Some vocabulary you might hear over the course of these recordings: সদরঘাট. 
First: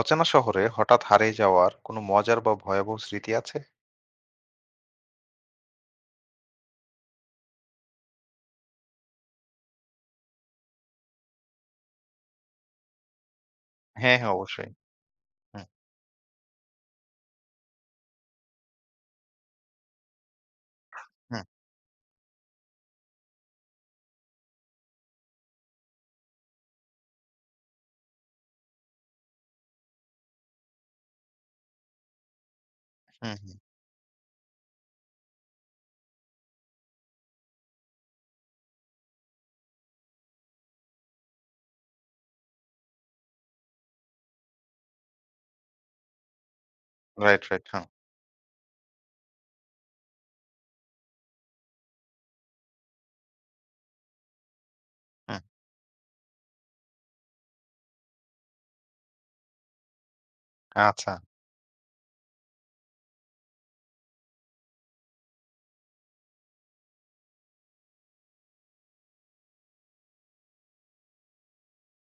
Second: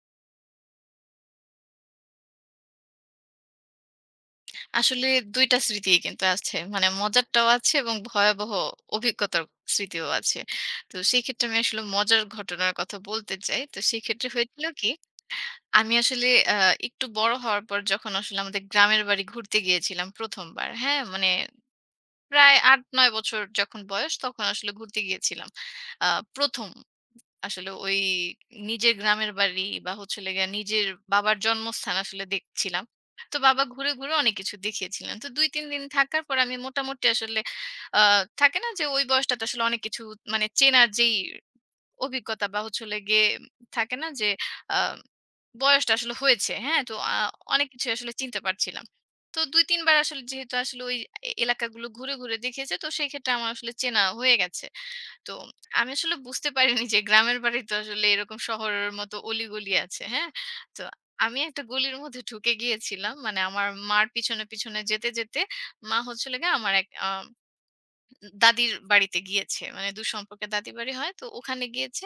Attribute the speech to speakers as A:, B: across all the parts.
A: অচেনা শহরে হঠাৎ হারিয়ে যাওয়ার কোনো মজার বা ভয়াবহ স্মৃতি আছে?
B: আসলে ২ টা স্মৃতিই কিন্তু আছে। মানে মজারটাও আছে এবং ভয়াবহ অভিজ্ঞতার স্মৃতিও আছে। তো সেই ক্ষেত্রে আমি আসলে মজার ঘটনার কথা বলতে চাই। তো
A: হ্যাঁ,
B: সেক্ষেত্রে
A: হ্যাঁ,
B: হয়েছিল
A: অবশ্যই।
B: কি,
A: হুম,
B: আমি আসলে আ একটু বড় হওয়ার পর যখন আসলে আমাদের গ্রামের বাড়ি ঘুরতে গিয়েছিলাম ১ম বার। হ্যাঁ? মানে
A: হুম,
B: প্রায় ৮-৯ বছর যখন বয়স তখন আসলে ঘুরতে গিয়েছিলাম। আ ১ম আসলে ওই নিজের গ্রামের বাড়ি বা হচ্ছে হলো গিয়ে নিজের বাবার জন্মস্থান আসলে দেখছিলাম।
A: হুম,
B: তো
A: হুম।
B: বাবা ঘুরে, ঘুরে অনেক কিছু দেখিয়েছিলেন। তো ২-৩ দিন থাকার পর আমি মোটামুটি আসলে আ থাকে না যে ওই বয়সটাতে আসলে অনেক কিছু মানে চেনার যেই অভিজ্ঞতা বা হচ্ছে হলো গিয়ে থাকে না যে আ বয়সটা আসলে হয়েছে, হ্যাঁ? তো
A: রাইট, রাইট।
B: অনেক
A: হুম,
B: কিছু
A: right, right,
B: আসলে চিনতে পারছিলাম। তো ২-৩ বার আসলে যেহেতু আসলে ওই এলাকাগুলো ঘুরে, ঘুরে দেখিয়েছে তো সেক্ষেত্রে আমার আসলে চেনা হয়ে গেছে। তো
A: হুম। হুম,
B: আমি আসলে বুঝতে পারিনি যে গ্রামের বাড়ি তো আসলে এরকম শহরের মতো অলিগলি আছে। হ্যাঁ? তো
A: আচ্ছা,
B: আমি একটা গলির মধ্যে ঢুকে গিয়েছিলাম। মানে আমার মার পিছনে, পিছনে যেতে, যেতে মা হচ্ছিল গিয়ে আমার এক দাদির বাড়িতে গিয়েছে। মানে দূরসম্পর্কের দাদির বাড়ি হয়। তো ওখানে গিয়েছে।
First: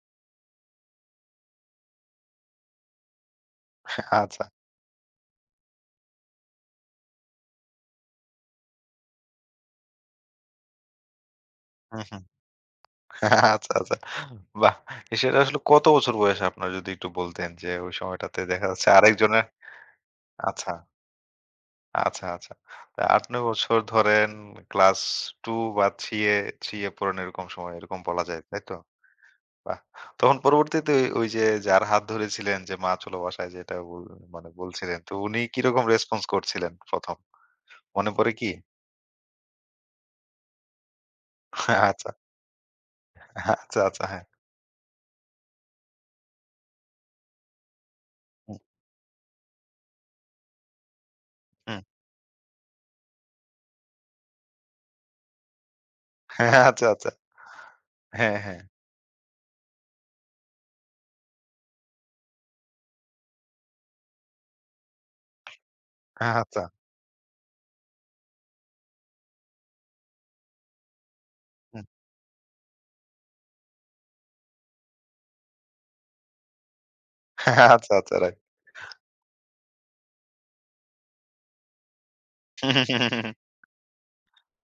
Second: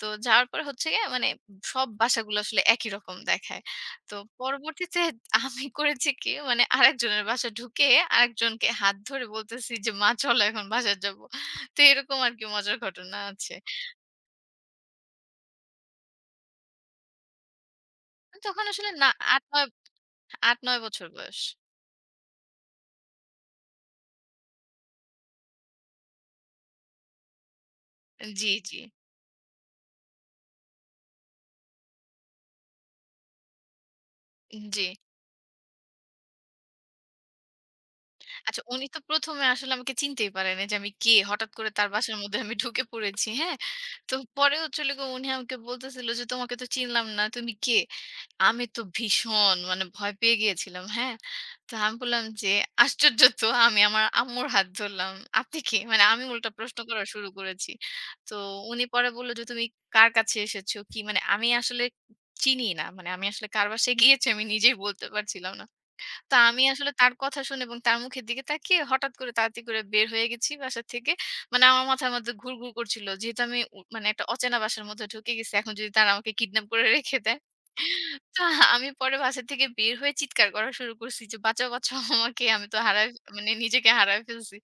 B: তো যাওয়ার পরে হচ্ছে গিয়ে মানে সব বাসাগুলো আসলে একই রকম দেখায়। তো
A: আচ্ছা।
B: পরবর্তীতে আমি করেছি কি মানে আরেকজনের বাসায় ঢুকে আরেকজনকে হাত ধরে বলতেছি যে, "মা চলো এখন বাসায় যাবো।" তো
A: হুম,
B: এরকম
A: হুম।
B: আরকি মজার ঘটনা আছে।
A: আচ্ছা, আচ্ছা। বাহ! সেটা আসলে কত বছর বয়সে আপনার যদি একটু বলতেন যে ওই সময়টাতে
B: তখন
A: দেখা যাচ্ছে
B: আসলে না
A: আরেকজনের
B: ৮-৯
A: আচ্ছা,
B: ৮-৯ বছর বয়স।
A: আচ্ছা, আচ্ছা। তা ৮-৯ বছর ধরেন ক্লাস 2 বা 3 এ 3 এ পড়েন এরকম সময় এরকম বলা যায়,
B: জি,
A: তাই তো?
B: জি,
A: বাহ! তখন পরবর্তীতে ওই, ওই যে যার হাত ধরেছিলেন যে, "মা চলো বাসায়" যেটা মানে
B: জি।
A: বলছিলেন, তো উনি কিরকম রেসপন্স করছিলেন ১ম? মনে পড়ে কি?
B: আচ্ছা, উনি তো ১ম এ আসলে আমাকে চিনতেই পারেনি যে আমি কে? হঠাৎ করে তার
A: আচ্ছা,
B: বাসার মধ্যে আমি ঢুকে পড়েছি, হ্যাঁ?
A: আচ্ছা, আচ্ছা,
B: তো
A: হ্যাঁ।
B: পরে হচ্ছে হলো গিয়ে উনি আমাকে বলতেছিল যে, "তোমাকে তো চিনলাম না। তুমি কে?"
A: হুম,
B: আমি তো ভীষণ মানে ভয় পেয়ে গিয়েছিলাম, হ্যাঁ? তো
A: হুম।
B: আমি বললাম যে, "আশ্চর্য তো আমি আমার আম্মুর হাত ধরলাম। আপনি কে?" মানে আমি উল্টা
A: হ্যাঁ,
B: প্রশ্ন
A: আচ্ছা,
B: করা
A: আচ্ছা।
B: শুরু করেছি। তো
A: হ্যাঁ, হ্যাঁ।
B: উনি পরে বলল যে, "তুমি কার কাছে এসেছো? কি?" মানে আমি আসলে চিনি না। মানে আমি আসলে কার বাসায় গিয়েছি আমি নিজেই বলতে পারছিলাম না। তো আমি
A: আচ্ছা।
B: আসলে তার কথা শুনে এবং তার মুখের দিকে তাকিয়ে হঠাৎ করে তাড়াতাড়ি করে বের হয়ে গেছি বাসা থেকে। মানে আমার
A: হুম।
B: মাথার মধ্যে ঘুরঘুর করছিল। যেহেতু আমি মানে একটা অচেনা বাসার মধ্যে ঢুকে গেছি। এখন যদি তারা আমাকে কিডন্যাপ করে রেখে দেয়।
A: আচ্ছা, আচ্ছা, রাইট।
B: তো আমি পরে বাসা থেকে বের হয়ে চিৎকার করা শুরু করছি যে, "বাঁচাও, বাঁচাও আমাকে। আমি তো মানে নিজেকে হারায় ফেলছি।"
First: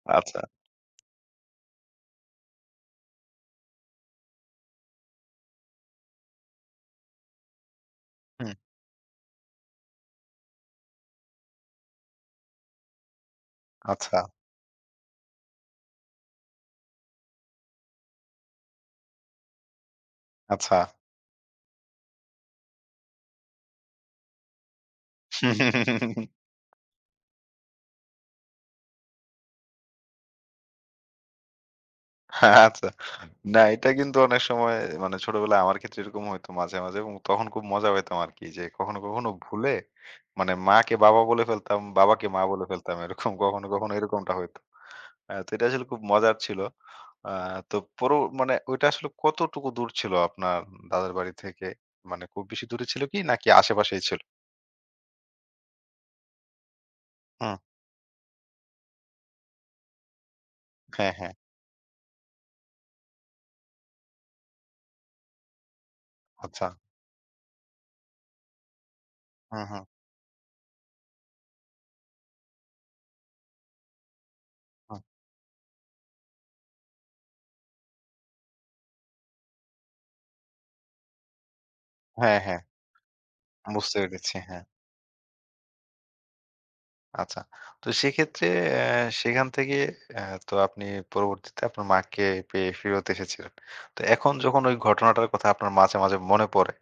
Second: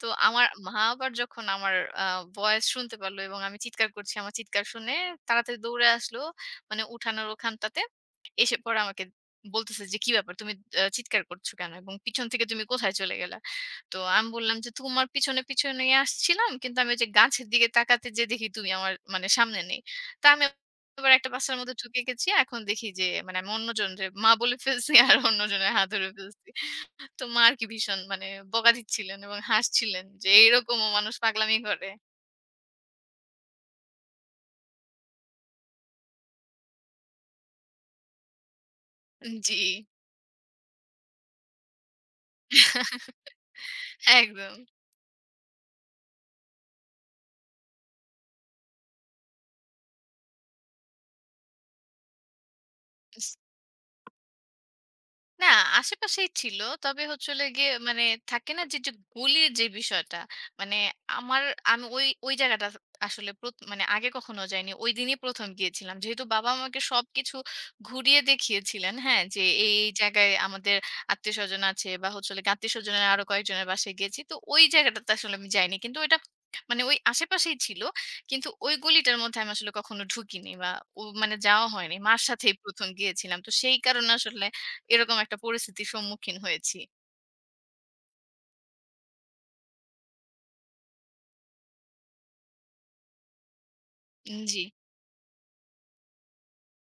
B: তো
A: আচ্ছা।
B: আমার মা আবার যখন আমার আ ভয়েস শুনতে পারলো এবং আমি চিৎকার করছি, আমার চিৎকার শুনে তাড়াতাড়ি দৌড়ে আসলো মানে উঠানের ওখানটাতে।
A: হুম,
B: এসে পরে আমাকে বলতেছে যে, "কি ব্যাপার? তুমি চিৎকার করছো কেন? এবং পিছন থেকে তুমি কোথায় চলে গেলা?" তো
A: আচ্ছা,
B: আমি বললাম যে, "তোমার পিছনে, পিছনেই আসছিলাম। কিন্তু আমি ওই যে গাছের দিকে তাকাতে যেয়ে দেখি তুমি আমার মানে সামনে নেই।" তো আমি
A: আচ্ছা।
B: আবার একটা বাসার মধ্যে ঢুকে গেছি। এখন দেখি যে মানে আমি অন্যজনরে মা বলে ফেলছি আর অন্যজনের হাত ধরে
A: আচ্ছা।
B: ফেলছি। তো মা আরকি ভীষণ মানে বকা দিচ্ছিলেন এবং হাসছিলেন যে, "এইরকমও মানুষ পাগলামি করে?"
A: আচ্ছা, না, এটা কিন্তু অনেক সময় মানে ছোটবেলায় আমার ক্ষেত্রে এরকম হইতো মাঝে, মাঝে এবং তখন খুব মজা পেতাম আরকি যে কখনো, কখনো
B: জি।
A: ভুলে মানে মাকে বাবা বলে ফেলতাম, বাবাকে মা বলে ফেলতাম এরকম কখনো, কখনো এরকমটা
B: একদম।
A: হইতো। তো এটা আসলে খুব মজার ছিল। আ তো পরো মানে ওইটা আসলে কতটুকু দূর ছিল আপনার দাদার বাড়ি থেকে? মানে খুব বেশি দূরে ছিল কি নাকি আশেপাশেই ছিল?
B: না, আশেপাশেই ছিল। তবে হচ্ছে হলো
A: হুম।
B: গিয়ে মানে থাকে না যে, যে গলির যে বিষয়টা, মানে
A: হ্যাঁ, হ্যাঁ।
B: আমার আমি ওই, ওই জায়গাটা আসলে মানে আগে কখনো যাইনি। ওইদিনই ১ম গিয়েছিলাম। যেহেতু বাবা
A: আচ্ছা।
B: আমাকে সবকিছু ঘুরিয়ে দেখিয়েছিলেন, হ্যাঁ? যে
A: হুম,
B: এই,
A: হুম,
B: এই জায়গায় আমাদের আত্মীয়স্বজন আছে বা হচ্ছে হলো গিয়ে আত্মীয়স্বজনের আরো কয়েকজনের বাসায় গিয়েছি। তো ওই
A: হুম।
B: জায়গাটাতে আসলে আমি যাইনি। কিন্তু ওইটা মানে ওই আশেপাশেই ছিল। কিন্তু ওই গলিটার মধ্যে আমি আসলে কখনো ঢুকিনি বা মানে যাওয়া হয়নি। মার
A: হ্যাঁ,
B: সাথেই
A: হ্যাঁ।
B: ১ম গিয়েছিলাম। তো সেই
A: বুঝতে
B: কারণে
A: পেরেছি।
B: আসলে
A: হ্যাঁ।
B: এরকম একটা পরিস্থিতির সম্মুখীন হয়েছি।
A: আচ্ছা। তো সেক্ষেত্রে অ্যা সেখান থেকে তো আপনি পরবর্তীতে আপনার মাকে পেয়ে ফেরত এসেছিলেন। তো এখন
B: উম জি।
A: যখন ওই ঘটনাটার কথা আপনার মাঝে, মাঝে মনে পড়ে,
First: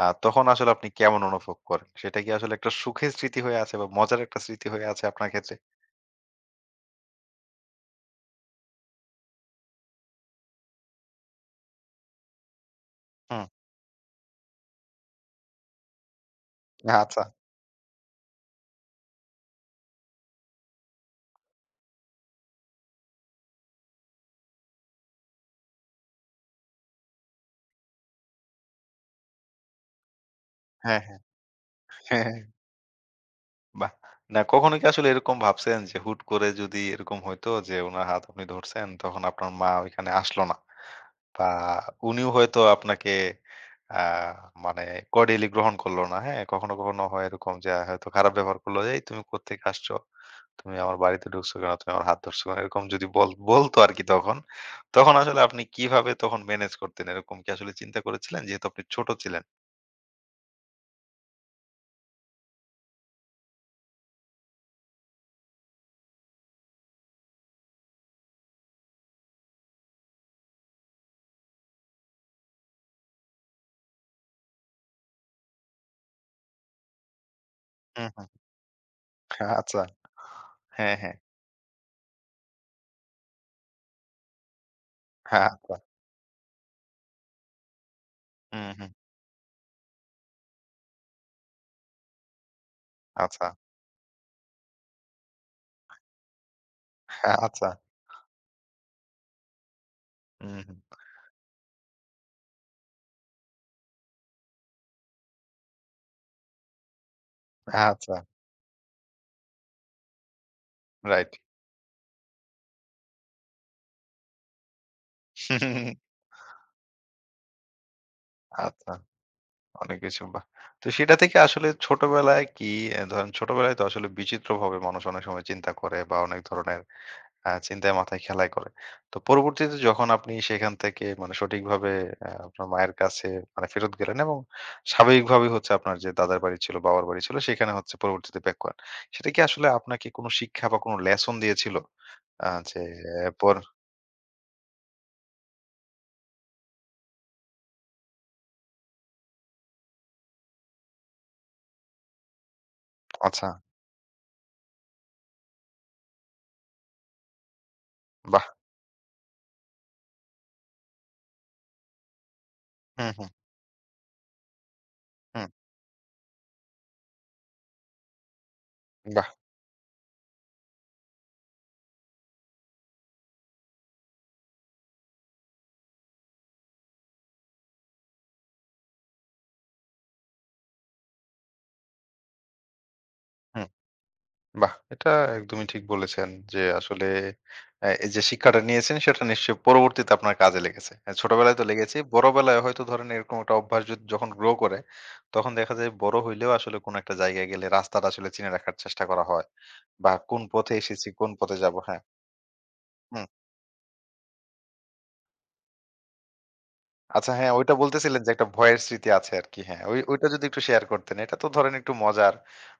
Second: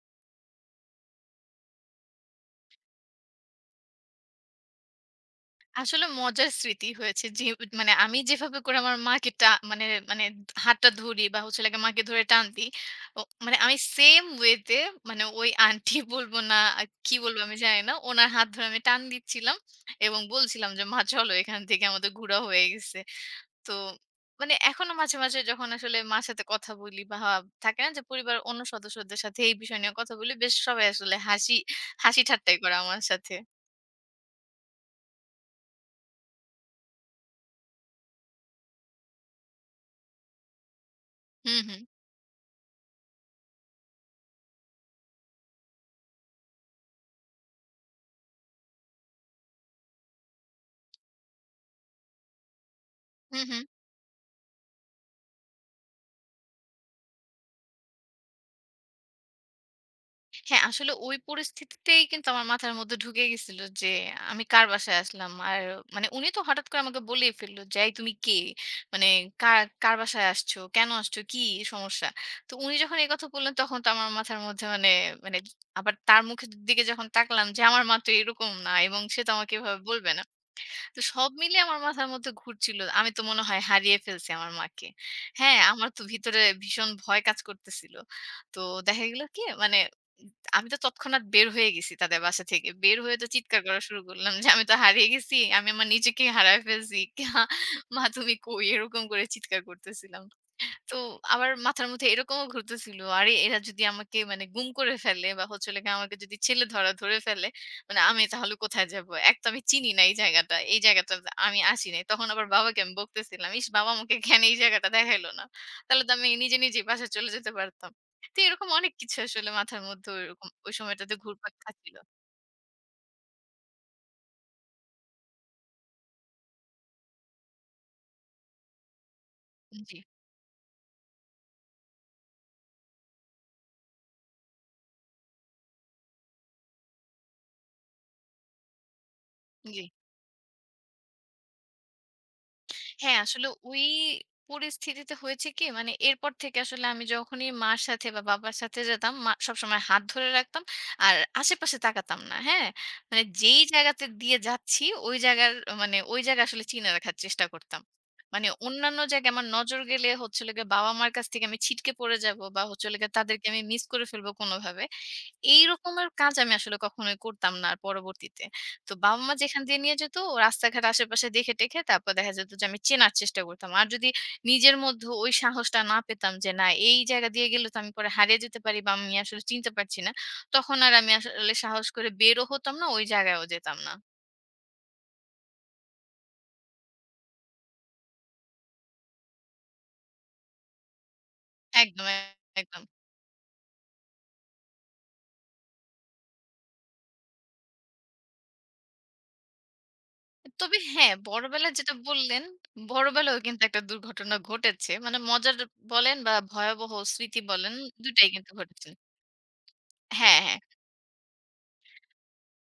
A: তখন আসলে আপনি কেমন অনুভব করেন? সেটা কি আসলে একটা সুখের স্মৃতি হয়ে আছে বা মজার একটা স্মৃতি হয়ে আছে আপনার ক্ষেত্রে?
B: আসলে মজার স্মৃতি হয়েছে যে মানে আমি যেভাবে করে আমার মাকে টা মানে মানে হাতটা ধরি বা হচ্ছে হলো গিয়ে মাকে ধরে টান দিই। ও
A: হুম,
B: মানে আমি সেম ওয়েতে মানে ওই আন্টি বলবো না আর কি
A: আচ্ছা।
B: বলবো আমি জানি না। উনার হাত ধরে আমি টান দিচ্ছিলাম এবং বলছিলাম যে, "মা চলো এখান থেকে আমাদের ঘুরা হয়ে গেছে।" তো মানে এখনো মাঝে, মাঝে যখন আসলে মার সাথে কথা বলি বা থাকে না যে পরিবারের অন্য সদস্যদের সাথে এই বিষয় নিয়ে কথা বলি, বেশ সবাই
A: হ্যাঁ,
B: আসলে
A: হ্যাঁ,
B: হাসি হাসি
A: হ্যাঁ, হ্যাঁ।
B: ঠাট্টাই করে আমার সাথে।
A: বাহ! না কখনো কি আসলে এরকম ভাবছেন যে হুট করে যদি এরকম হইতো যে উনার হাত আপনি ধরছেন তখন আপনার মা ওইখানে আসলো না। বা
B: হুম, হুম।
A: উনিও হয়তো আপনাকে আ মানে cordially গ্রহণ করল না, হ্যাঁ? কখনো, কখনো হয় এরকম যে হয়তো খারাপ ব্যবহার করল, "এই তুমি কোত্থেকে আসছো? তুমি আমার বাড়িতে ঢুকছো কেন? তুমি আমার হাত ধরছো কেন?" এরকম যদি বল
B: হুম, হুম।
A: বলতো আরকি তখন, তখন আসলে আপনি কিভাবে তখন ম্যানেজ করতেন? এরকম কি আসলে চিন্তা করেছিলেন? যেহেতু আপনি ছোট ছিলেন।
B: হ্যাঁ, আসলে ওই পরিস্থিতিতেই কিন্তু আমার মাথার মধ্যে ঢুকে গেছিল যে আমি কার বাসায় আসলাম। আর মানে উনি তো হঠাৎ করে আমাকে বলেই ফেলল যে, "এই তুমি কে? মানে কার কার বাসায় আসছো? কেন আসছো? কি সমস্যা?" তো উনি যখন এই কথা বললেন তখন তো আমার মাথার মধ্যে মানে মানে আবার তার মুখের দিকে যখন তাকলাম যে আমার মা তো
A: হুম, হুম।
B: এরকম না এবং সে তো আমাকে এভাবে
A: আচ্ছা।
B: বলবে না।
A: হ্যাঁ,
B: তো
A: হ্যাঁ।
B: সব মিলিয়ে আমার মাথার মধ্যে ঘুরছিল। আমি তো মনে হয় হারিয়ে ফেলছি আমার মাকে।
A: হ্যাঁ
B: হ্যাঁ,
A: আচ্ছা।
B: আমার তো ভিতরে ভীষণ ভয় কাজ করতেছিল। তো
A: হুম, হুম।
B: দেখা গেল কি মানে আমি তো তৎক্ষণাৎ বের হয়ে গেছি তাদের বাসা থেকে। বের হয়ে তো
A: আচ্ছা।
B: চিৎকার করা শুরু করলাম যে, "আমি তো হারিয়ে গেছি। আমি আমার নিজেকেই হারায় ফেলছি।
A: হ্যাঁ আচ্ছা।
B: মা তুমি কই?" এরকম করে চিৎকার করতেছিলাম।
A: হুম, হুম।
B: তো আমার মাথার মধ্যে এরকমও ঘুরতেছিল, আরে এরা যদি আমাকে মানে গুম করে ফেলে বা হচ্ছে হলো গিয়ে আমাকে যদি ছেলেধরা ধরে ফেলে, মানে
A: আচ্ছা।
B: আমি তাহলে কোথায় যাব? এক তো আমি চিনি না এই জায়গাটা। এই জায়গাটাতে
A: রাইট।
B: আমি আসি নাই। তখন আবার বাবাকে আমি বকতেছিলাম, "ইস! বাবা আমাকে কেন এই জায়গাটা দেখাইলো না? তাহলে তো আমি নিজে, নিজেই বাসায় চলে যেতে পারতাম।" তো এরকম
A: আচ্ছা।
B: অনেক কিছু আসলে মাথার
A: অনেক
B: মধ্যে
A: কিছু বাহ!
B: ওইরকম ওই
A: তো
B: সময়টাতে
A: সেটা থেকে
B: ঘুরপাক
A: আসলে
B: খাচ্ছিল।
A: ছোটবেলায় কি ধরেন ছোটবেলায় তো আসলে বিচিত্রভাবে মানুষ অনেক সময় চিন্তা করে বা অনেক ধরনের চিন্তায় মাথায় খেলায় করে। তো পরবর্তীতে
B: জি,
A: যখন আপনি সেখান থেকে মানে সঠিকভাবে আপনার মায়ের কাছে মানে ফেরত গেলেন এবং স্বাভাবিকভাবেই হচ্ছে আপনার যে দাদার বাড়ি ছিল, বাবার বাড়ি ছিল সেখানে হচ্ছে পরবর্তীতে ব্যাক করেন। সেটা কি আসলে
B: জি।
A: আপনাকে কোনো শিক্ষা বা কোনো লেসন দিয়েছিল? আ যে
B: হ্যাঁ,
A: আহ,
B: আসলে
A: পর
B: ওই পরিস্থিতিতে হয়েছে কি মানে এরপর থেকে আসলে আমি যখনই মার সাথে বা বাবার সাথে যেতাম মা সবসময় হাত ধরে রাখতাম আর আশেপাশে তাকাতাম না। হ্যাঁ? মানে
A: আচ্ছা,
B: যেই জায়গাতে দিয়ে যাচ্ছি ওই জায়গার মানে ওই জায়গা আসলে চিনে রাখার চেষ্টা করতাম।
A: বাহ!
B: মানে অন্যান্য জায়গায় আমার নজর গেলে হচ্ছে হলো গিয়ে বাবা-মার কাছ থেকে আমি ছিটকে পড়ে যাবো বা হচ্ছে হলো
A: হুম,
B: গিয়ে
A: হুম,
B: তাদেরকে আমি মিস করে ফেলবো কোনোভাবে।
A: হুম,
B: এই রকমের কাজ আমি আসলে কখনোই করতাম না আর পরবর্তীতে। তো
A: বাহ!
B: বাবা-মা যেখান দিয়ে নিয়ে যেত রাস্তাঘাট আশেপাশে দেখে-টেখে তারপর দেখা যেত যে আমি চেনার চেষ্টা করতাম। আর যদি নিজের মধ্যে ওই সাহসটা না পেতাম যে না এই জায়গা দিয়ে গেলে তো আমি পরে হারিয়ে যেতে পারি বা আমি আসলে চিনতে পারছি না। তখন আর আমি আসলে সাহস করে বেরও হতাম না, ওই জায়গায়ও
A: হুম।
B: যেতাম না।
A: বাহ! এটা একদমই ঠিক বলেছেন যে আসলে এই যে শিক্ষাটা নিয়েছেন সেটা নিশ্চয়ই পরবর্তীতে আপনার কাজে লেগেছে। ছোটবেলায় তো লেগেছে।
B: একদম,
A: বড়বেলায় হয়তো
B: একদম।
A: ধরেন এরকম একটা অভ্যাস যখন গ্রো করে তখন দেখা যায় বড় হইলেও আসলে কোন একটা জায়গায় গেলে রাস্তাটা আসলে চিনে রাখার চেষ্টা করা হয়। বা কোন পথে
B: তবে
A: এসেছি,
B: হ্যাঁ,
A: কোন পথে যাব,
B: বড়বেলায় যেটা
A: হ্যাঁ।
B: বললেন,
A: হুম।
B: বড়বেলায়ও কিন্তু একটা দুর্ঘটনা ঘটেছে। মানে মজার বলেন বা ভয়াবহ
A: আচ্ছা
B: স্মৃতি
A: হ্যাঁ,
B: বলেন
A: ওইটা
B: ২
A: বলতেছিলেন
B: টাই
A: যে একটা
B: কিন্তু
A: ভয়ের
B: ঘটেছে।
A: স্মৃতি আছে আরকি। হ্যাঁ, ওই ওইটা
B: হ্যাঁ,
A: যদি
B: হ্যাঁ,
A: একটু শেয়ার করতেন। এটা তো ধরেন একটু মজার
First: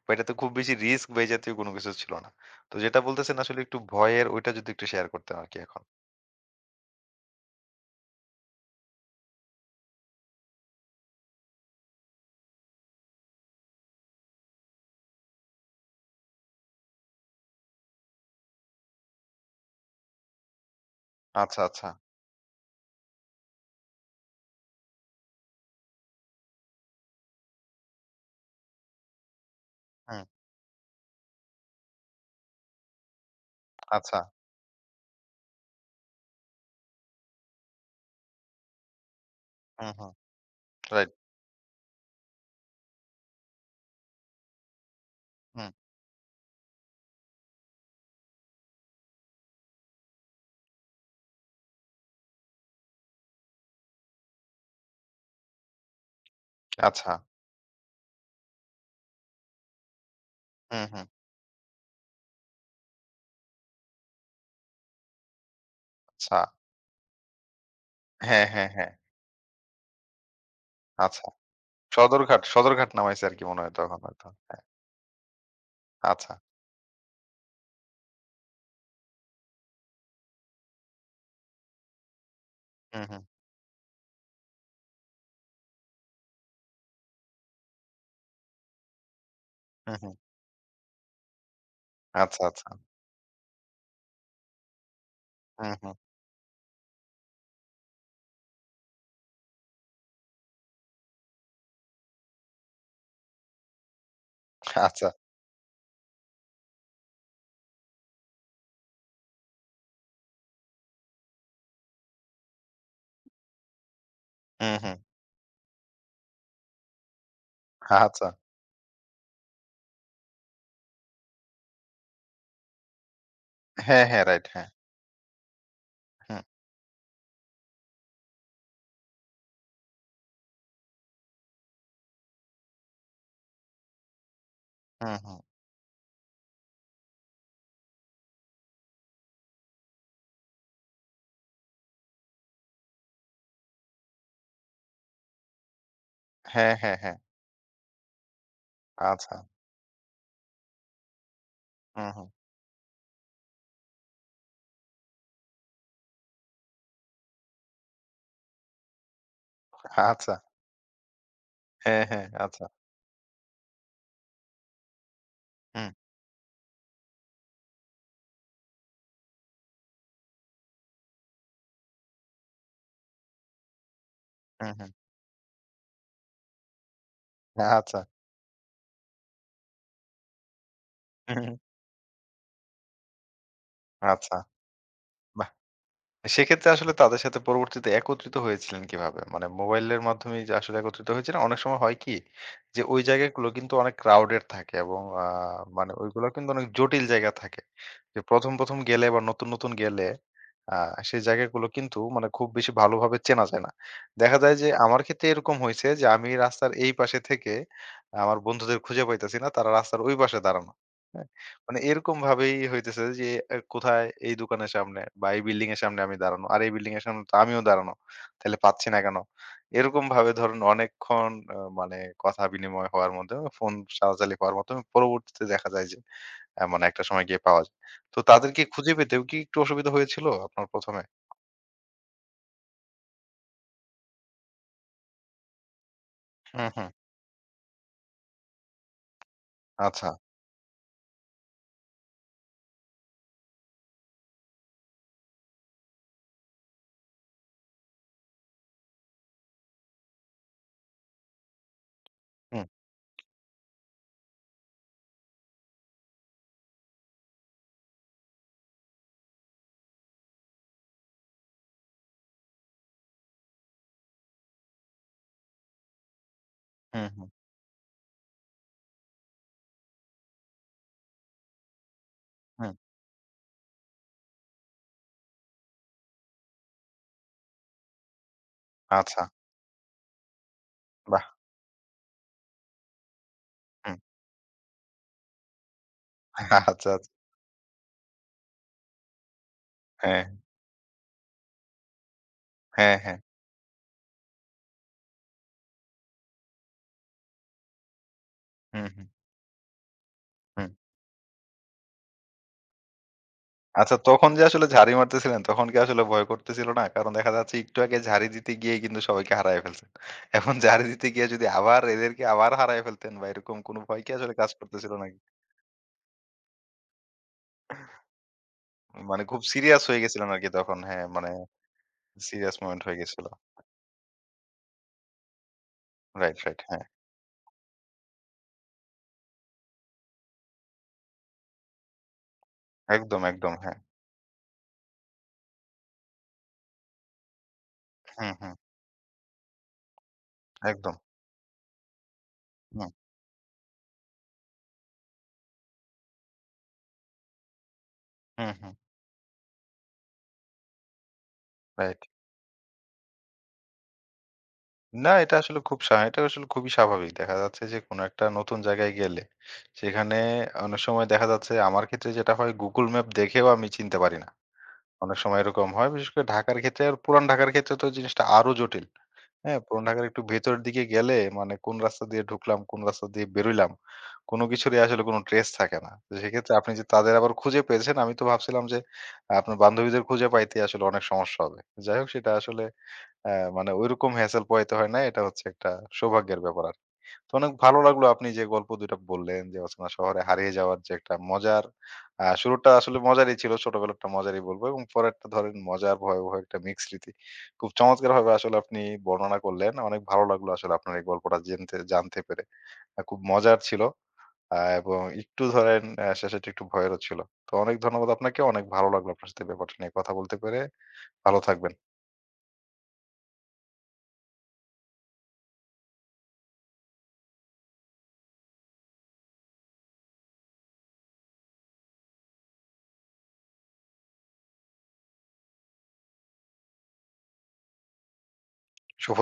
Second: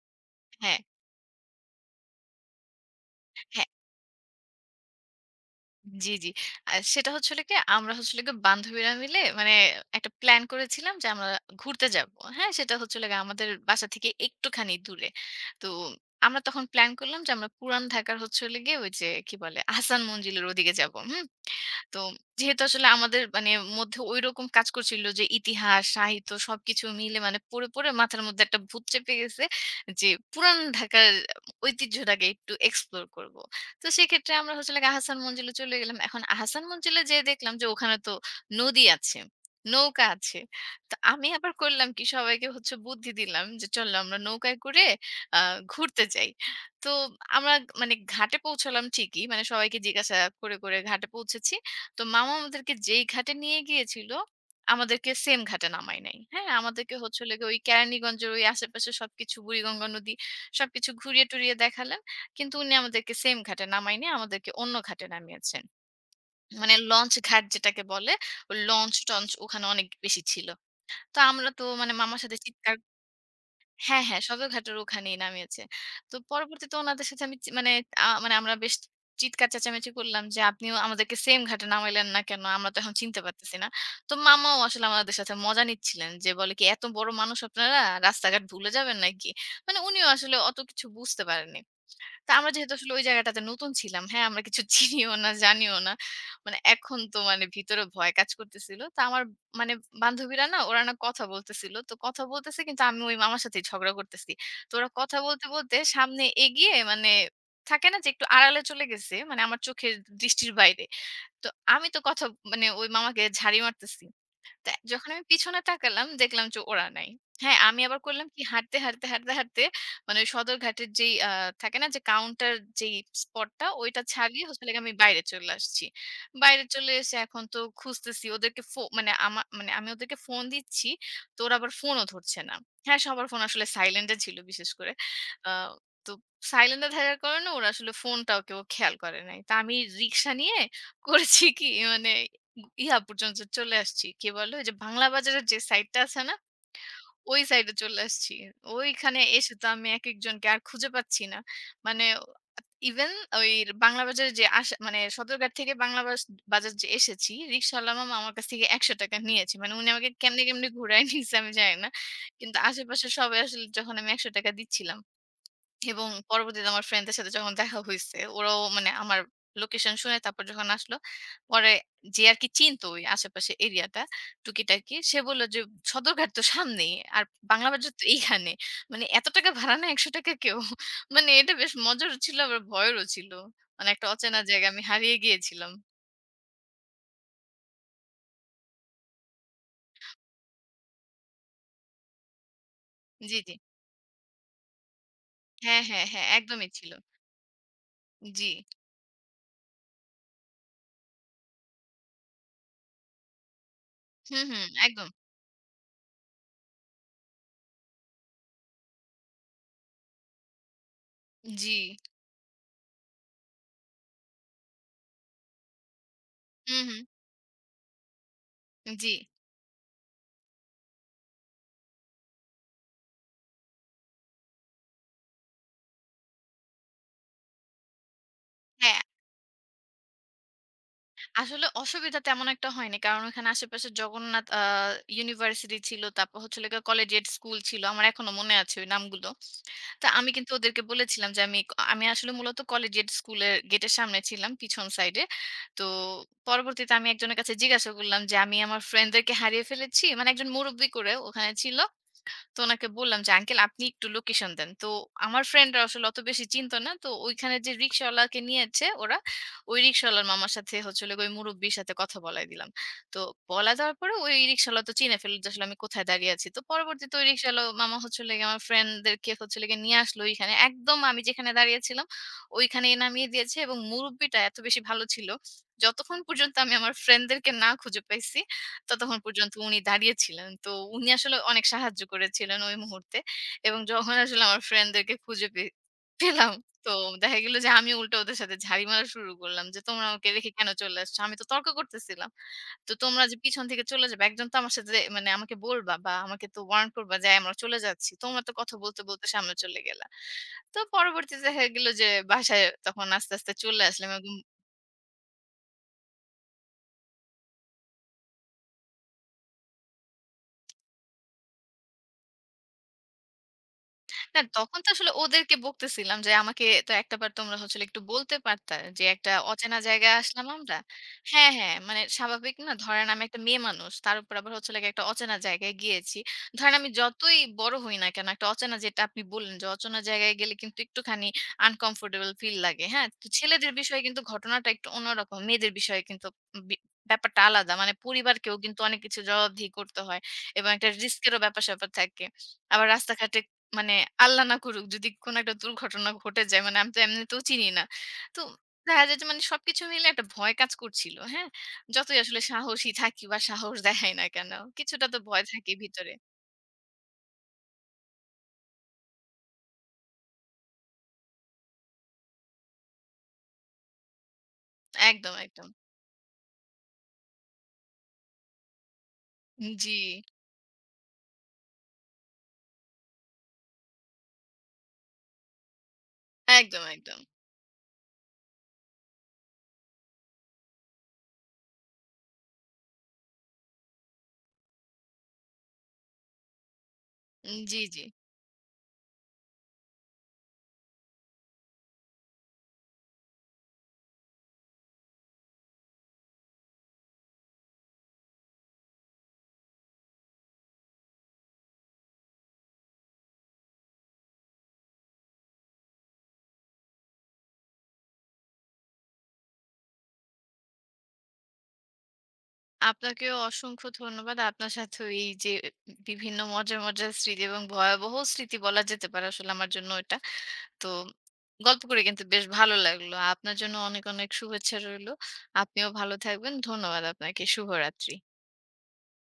A: বা এটা তো খুব বেশি
B: হ্যাঁ।
A: রিস্ক বা এই জাতীয় কোন কিছু ছিল না। তো যেটা বলতেছেন আসলে
B: হ্যাঁ,
A: একটু ভয়ের ওইটা যদি একটু শেয়ার করতেন আরকি এখন।
B: জি, জি। সেটা হচ্ছে হলো গিয়ে আমরা হচ্ছে হলো গিয়ে বান্ধবীরা মিলে মানে একটা প্ল্যান করেছিলাম যে আমরা ঘুরতে যাবো। হ্যাঁ? সেটা হচ্ছে হলো গিয়ে আমাদের বাসা থেকে একটুখানি দূরে। তো আমরা তখন প্ল্যান করলাম যে আমরা পুরান ঢাকার হচ্ছে হলো গিয়ে ওই যে কি বলে আহসান মঞ্জিলের ওদিকে যাবো। হুম?
A: আচ্ছা, আচ্ছা।
B: তো যেহেতু আসলে আমাদের মানে মধ্যে ঐরকম কাজ করছিল যে ইতিহাস, সাহিত্য সবকিছু মিলে মানে পড়ে, পড়ে মাথার মধ্যে একটা ভূত চেপে গেছে যে
A: হুম,
B: পুরান ঢাকার ঐতিহ্যটাকে একটু এক্সপ্লোর করব। তো
A: আচ্ছা।
B: সেক্ষেত্রে আমরা হচ্ছে হলো গিয়ে আহসান মঞ্জিলে চলে গেলাম। এখন আহসান মঞ্জিলে যেয়ে দেখলাম যে ওখানে তো নদী আছে,
A: হুম,
B: নৌকা
A: হুম।
B: আছে। তো
A: রাইট।
B: আমি আবার করলাম কি সবাইকে হচ্ছে বুদ্ধি দিলাম যে চলো আমরা নৌকায় করে আ
A: হুম,
B: ঘুরতে যাই। তো আমরা মানে ঘাটে পৌঁছালাম ঠিকই। মানে সবাইকে জিজ্ঞাসা করে, করে ঘাটে পৌঁছেছি। তো মামা আমাদেরকে যেই ঘাটে নিয়ে গিয়েছিল, আমাদেরকে সেম ঘাটে নামায় নাই। হ্যাঁ? আমাদেরকে
A: আচ্ছা।
B: হচ্ছে হলো গিয়ে ওই কেরানীগঞ্জের ওই আশেপাশে সবকিছু বুড়িগঙ্গা নদী
A: হুম,
B: সবকিছু
A: হুম।
B: ঘুরিয়ে টুরিয়ে দেখালেন। কিন্তু উনি আমাদেরকে সেম ঘাটে নামায় নিয়ে আমাদেরকে অন্য ঘাটে নামিয়েছেন।
A: আচ্ছা।
B: মানে লঞ্চ ঘাট যেটাকে বলে,
A: হ্যাঁ,
B: ওই
A: হ্যাঁ, হ্যাঁ।
B: লঞ্চ-টঞ্চ ওখানে অনেক বেশি ছিল। তো
A: আচ্ছা।
B: আমরা তো মানে মামার সাথে
A: সদরঘাট,
B: চিৎকার
A: সদরঘাট নামাইছে আরকি মনে হয় তখন
B: হ্যাঁ, হ্যাঁ,
A: হয়তো। হ্যাঁ,
B: সদরঘাটের ওখানেই নামিয়েছে। তো
A: আচ্ছা।
B: পরবর্তীতে উনাদের সাথে আমি মানে মানে আমরা বেশ চিৎকার চেঁচামেচি করলাম যে, "আপনিও আমাদেরকে সেম ঘাটে নামাইলেন না কেন? আমরা তো এখন
A: হুম,
B: চিনতে
A: হুম,
B: পারতেছি না।" তো মামাও আসলে আমাদের সাথে মজা নিচ্ছিলেন যে, বলে কি, "এত বড় মানুষ আপনারা, রাস্তাঘাট ভুলে যাবেন নাকি?" মানে
A: হুম,
B: উনিও
A: হুম।
B: আসলে অত কিছু বুঝতে পারেননি। তো
A: আচ্ছা,
B: আমরা
A: আচ্ছা।
B: যেহেতু আসলে ওই জায়গাটাতে নতুন ছিলাম, হ্যাঁ? আমরা কিছু চিনিও না,
A: হুম,
B: জানিও না।
A: হুম।
B: মানে এখন তো মানে ভিতরে ভয় কাজ করতেছিল। তো আমার মানে বান্ধবীরা না ওরা না কথা বলতেছিল। তো কথা বলতেছে কিন্তু আমি ওই মামার সাথেই ঝগড়া করতেছি। তো ওরা
A: আচ্ছা।
B: কথা বলতে, বলতে সামনে এগিয়ে মানে থাকে না যে একটু আড়ালে চলে গেছে। মানে আমার চোখের দৃষ্টির বাইরে। তো আমি তো কথা মানে ওই মামাকে ঝাড়ি মারতেছি। তা
A: হুম, হুম।
B: যখন আমি পিছনে তাকালাম দেখলাম যে ওরা নাই। হ্যাঁ, আমি আবার করলাম
A: আচ্ছা।
B: কি হাঁটতে, হাঁটতে, হাঁটতে, হাঁটতে মানে সদরঘাটের যেই থাকে না যে কাউন্টার যেই স্পটটা ওইটা
A: হ্যাঁ, হ্যাঁ।
B: ছাড়িয়ে
A: রাইট।
B: হচ্ছে
A: হ্যাঁ।
B: হলো গিয়ে আমি বাইরে চলে আসছি।
A: হুম,
B: বাইরে চলে এসে এখন তো খুঁজতেছি ওদেরকে মানে মানে আমি ওদেরকে ফোন দিচ্ছি তো ওরা আবার ফোনও ধরছে না। হ্যাঁ, সবার ফোন আসলে সাইলেন্ট এ ছিল বিশেষ করে।
A: হুম, হুম।
B: আ তো সাইলেন্ট এ থাকার কারণে ওরা আসলে ফোনটাও কেউ খেয়াল করে নাই। তা আমি রিক্সা নিয়ে করেছি কি মানে ইহা পর্যন্ত চলে আসছি। কি বলে? ওই যে বাংলা বাজারের যে সাইডটা আছে না?
A: হ্যাঁ, হ্যাঁ, হ্যাঁ।
B: ওই সাইডে চলে আসছি। ওইখানে
A: আচ্ছা।
B: এসে তো আমি একেকজনকে আর খুঁজে পাচ্ছি না। মানে
A: হুম, হুম।
B: ইভেন ওই বাংলা বাজারে যে আসা মানে সদরঘাট থেকে বাংলা বাস বাজার যে এসেছি, রিক্শাওয়ালা মামা আমার কাছ থেকে ৳১০০ নিয়েছে। মানে উনি আমাকে
A: আচ্ছা।
B: কেমনে, কেমনে ঘুরায় নিছে আমি জানি না।
A: হ্যাঁ, হ্যাঁ।
B: কিন্তু
A: আচ্ছা।
B: আশেপাশে সবাই আসলে যখন আমি ৳১০০ দিচ্ছিলাম
A: হুম,
B: এবং পরবর্তীতে আমার ফ্রেন্ডদের সাথে যখন দেখা হইছে, ওরাও মানে আমার লোকেশন শুনে তারপর যখন আসলো, পরে যে আরকি চিনতো ওই আশেপাশে এরিয়াটা
A: হুম, হুম।
B: টুকিটাকি, সে বলল যে, "সদরঘাট তো সামনেই। আর বাংলা বাজার
A: আচ্ছা।
B: তো এইখানে। মানে এত টাকা ভাড়া না ৳১০০ কেউ।" মানে
A: হুম,
B: এটা
A: হুম।
B: বেশ মজারও ছিল আবার ভয়েরও ছিল। মানে একটা
A: আচ্ছা।
B: অচেনা জায়গায় আমি হারিয়ে
A: বাহ!
B: গিয়েছিলাম।
A: সেক্ষেত্রে আসলে তাদের সাথে পরবর্তীতে একত্রিত হয়েছিলেন কিভাবে? মানে মোবাইলের মাধ্যমেই যে আসলে একত্রিত হয়েছিলেন, অনেক সময় হয় কি যে ওই
B: জি,
A: জায়গাগুলো
B: জি।
A: কিন্তু অনেক ক্রাউডেড থাকে এবং
B: হ্যাঁ,
A: মানে
B: হ্যাঁ, হ্যাঁ,
A: ওইগুলো কিন্তু অনেক
B: একদমই ছিল।
A: জটিল জায়গা থাকে। যে
B: জি।
A: ১ম, ১ম গেলে বা নতুন, নতুন গেলে আ সেই জায়গাগুলো কিন্তু মানে খুব বেশি ভালোভাবে চেনা যায় না। দেখা
B: হুম,
A: যায়
B: হুম,
A: যে আমার
B: একদম।
A: ক্ষেত্রে এরকম হইছে যে আমি রাস্তার এই পাশে থেকে আমার বন্ধুদের খুঁজে পাইতেছি না। তারা রাস্তার ওই পাশে দাঁড়ানো।
B: জি।
A: মানে এরকম ভাবেই হইতেছে যে এ কোথায় এই দোকানের সামনে বা এই বিল্ডিং এর সামনে আমি দাঁড়ানো। আর এই
B: হুম,
A: বিল্ডিং
B: হুম।
A: এর সামনে তো আমিও দাঁড়ানো। তাইলে পাচ্ছি না
B: জি।
A: কেন? এরকম ভাবে ধরুন অনেকক্ষণ মানে কথা বিনিময় হওয়ার মাধ্যমে ফোন চালাচালি হওয়ার মাধ্যমে পরবর্তীতে দেখা যায় যে মানে একটা সময় গিয়ে পাওয়া যায়। তো তাদেরকে খুঁজে
B: হ্যাঁ।
A: পেতেও কি একটু অসুবিধা হয়েছিল আপনার ১ম এ?
B: আসলে অসুবিধা তেমন একটা হয়নি। কারণ ওখানে আশেপাশে জগন্নাথ ইউনিভার্সিটি ছিল। তারপর হচ্ছে
A: হুম,
B: হলো গিয়ে
A: হুম।
B: কলেজিয়েট স্কুল ছিল। আমার এখনো মনে আছে ওই নামগুলো। তো
A: আচ্ছা।
B: আমি কিন্তু ওদেরকে বলেছিলাম যে আমি আসলে মূলত কলেজিয়েট স্কুলের গেটের সামনে ছিলাম পিছন সাইডে। তো পরবর্তীতে আমি একজনের কাছে জিজ্ঞাসা করলাম যে, "আমি আমার ফ্রেন্ডদেরকে হারিয়ে ফেলেছি।" মানে একজন মুরুব্বি করে ওখানে ছিল। তো
A: হুম,
B: ওনাকে বললাম যে, "আঙ্কেল আপনি একটু লোকেশন দেন।" তো আমার ফ্রেন্ডরা আসলে অত বেশি চিনতো না। তো ওইখানে যে রিক্শাওয়ালাকে নিয়েছে ওরা, ওই রিক্শাওয়ালার মামার সাথে হচ্ছে হলো গিয়ে ওই মুরুব্বির সাথে কথা বলায় দিলাম। তো বলা দেওয়ার পরে ওই রিক্শাওয়ালা তো চিনে ফেলল যে আসলে আমি কোথায় দাঁড়িয়ে আছি। তো
A: হুম,
B: পরবর্তীতে ওই
A: হুম,
B: রিক্শাওয়ালা মামা হচ্ছে হলো গিয়ে আমার ফ্রেন্ডদেরকে হচ্ছে হলো গিয়ে নিয়ে আসলো ওইখানে। একদম আমি যেখানে দাঁড়িয়েছিলাম
A: হুম।
B: ওইখানেই নামিয়ে দিয়েছে এবং মুরুব্বিটা এত বেশি ভালো ছিল, যতক্ষণ পর্যন্ত আমি আমার ফ্রেন্ডদেরকে না খুঁজে পাইছি ততক্ষণ
A: আচ্ছা।
B: পর্যন্ত উনি দাঁড়িয়ে ছিলেন। তো উনি
A: বাহ!
B: আসলে অনেক সাহায্য করেছিলেন ওই মুহূর্তে। এবং
A: হুম।
B: যখন আসলে আমার ফ্রেন্ডদেরকে খুঁজে পে পেলাম,
A: আচ্ছা,
B: তো
A: আচ্ছা।
B: দেখা গেল যে আমি উল্টো ওদের সাথে ঝাড়ি মারা শুরু করলাম যে, "তোমরা
A: হ্যাঁ,
B: আমাকে রেখে কেন চলে আসছো? আমি তো তর্ক করতেছিলাম। তো
A: হ্যাঁ, হ্যাঁ।
B: তোমরা যে পিছন থেকে চলে যাবে, একজন তো আমার সাথে মানে আমাকে বলবা বা আমাকে তো ওয়ার্ন করবা যে আমরা চলে যাচ্ছি। তোমরা তো কথা
A: হুম,
B: বলতে,
A: হুম,
B: বলতে সামনে চলে গেলা।"
A: হুম।
B: তো পরবর্তীতে দেখা গেল যে বাসায় তখন আস্তে, আস্তে চলে
A: আচ্ছা
B: আসলাম এবং
A: তখন যে আসলে ঝাড়ি মারতেছিলেন তখন কি আসলে ভয় করতেছিল না? কারণ দেখা যাচ্ছে একটু আগে ঝাড়ি দিতে গিয়ে কিন্তু সবাইকে হারায় ফেলছেন। এখন ঝাড়ি দিতে গিয়ে যদি আবার এদেরকে আবার হারায় ফেলতেন বা এরকম কোনো ভয় কি আসলে
B: না
A: কাজ
B: তখন তো
A: করতেছিল
B: আসলে
A: নাকি?
B: ওদেরকে বকতেছিলাম যে, "আমাকে তো একটাবার তোমরা হচ্ছে হলো একটু বলতে পারতা যে,
A: মানে
B: একটা
A: খুব
B: অচেনা
A: সিরিয়াস হয়ে
B: জায়গায়
A: গেছিলেন
B: আসলাম
A: আরকি
B: আমরা।"
A: তখন। হ্যাঁ, মানে
B: হ্যাঁ, হ্যাঁ, মানে স্বাভাবিক
A: সিরিয়াস
B: না?
A: মোমেন্ট হয়ে
B: ধরেন আমি
A: গেছিল।
B: একটা মেয়ে মানুষ। তার উপর আবার হচ্ছে হলো গিয়ে একটা অচেনা জায়গায় গিয়েছি।
A: Right, right.
B: ধরেন
A: হ্যাঁ,
B: আমি যতই বড় হই না কেন, একটা অচেনা যেটা আপনি বললেন যে, অচেনা জায়গায় গেলে কিন্তু একটুখানি আনকমফোর্টেবল ফিল লাগে। হ্যাঁ?
A: একদম,
B: তো
A: একদম।
B: ছেলেদের
A: হ্যাঁ।
B: বিষয়ে কিন্তু ঘটনাটা একটু অন্যরকম। মেয়েদের বিষয়ে কিন্তু বি ব্যাপারটা আলাদা। মানে
A: হুম, হুম।
B: পরিবারকেও কিন্তু অনেক কিছু জবাবদিহি করতে হয় এবং একটা
A: একদম।
B: রিস্কেরও ব্যাপার-স্যাপার থাকে। আবার
A: হুম,
B: রাস্তাঘাটে মানে আল্লাহ না করুক যদি কোনো একটা দুর্ঘটনা ঘটে যায় মানে আমি তো এমনিতেও চিনি না। তো
A: হুম, হুম।
B: দেখা যায় যে মানে সবকিছু মিলে একটা ভয় কাজ করছিল, হ্যাঁ?
A: রাইট।
B: যতই আসলে সাহসী থাকি বা সাহস দেখাই না কেন, কিছুটা
A: না,
B: তো ভয় থাকে ভিতরে।
A: এটা আসলে খুবই স্বাভাবিক। দেখা যাচ্ছে যে কোনো একটা নতুন জায়গায় গেলে সেখানে অনেক সময় দেখা যাচ্ছে আমার ক্ষেত্রে যেটা হয় Google Map দেখেও আমি চিনতে পারি না। অনেক
B: একদম,
A: সময়
B: একদম।
A: এরকম হয়। বিশেষ করে ঢাকার ক্ষেত্রে আর পুরান ঢাকার ক্ষেত্রে তো জিনিসটা আরো জটিল। হ্যাঁ? পুরান
B: জি,
A: ঢাকার একটু ভেতরের দিকে গেলে মানে কোন রাস্তা দিয়ে ঢুকলাম, কোন রাস্তা দিয়ে বেরোইলাম, কোনো কিছুরই আসলে কোনো ট্রেস থাকে না। তো সেক্ষেত্রে আপনি
B: একদম,
A: যে তাদের
B: একদম।
A: আবার খুঁজে পেয়েছেন আমি তো ভাবছিলাম যে আপনার বান্ধবীদের খুঁজে পাইতে আসলে অনেক সমস্যা হবে। যাই হোক সেটা আসলে হ্যাঁ, মানে ঐরকম হ্যাসেল পোহাইতে হয় না। এটা হচ্ছে একটা সৌভাগ্যের ব্যাপার আরকি। তো অনেক ভালো
B: জি, জি।
A: লাগলো আপনি যে গল্প ২ টা বললেন যে অচেনা শহরে হারিয়ে যাওয়ার যে একটা মজার শুরুটা আসলে মজারই ছিল। ছোটবেলারটা মজারই বলব এবং পরেরটা ধরেন মজার ভয়াবহ একটা মিক্স স্মৃতি। খুব চমৎকারভাবে আসলে আপনি বর্ণনা করলেন। অনেক ভালো লাগলো আসলে আপনার এই গল্পটা জানতে পেরে। খুব মজার ছিল এবং একটু ধরেন শেষেরটা একটু ভয়েরও ছিল। তো অনেক ধন্যবাদ আপনাকে। অনেক ভালো লাগলো আপনার সাথে ব্যাপারটা নিয়ে কথা বলতে পেরে। ভালো থাকবেন।
B: আপনাকেও অসংখ্য ধন্যবাদ। আপনার সাথেও এই যে বিভিন্ন মজার, মজার স্মৃতি এবং ভয়াবহ স্মৃতি বলা যেতে পারে আসলে আমার জন্য এটা। তো গল্প করে কিন্তু বেশ ভালো লাগলো। আপনার জন্য অনেক, অনেক শুভেচ্ছা রইলো। আপনিও ভালো থাকবেন। ধন্যবাদ আপনাকে। শুভরাত্রি।
A: শুভরা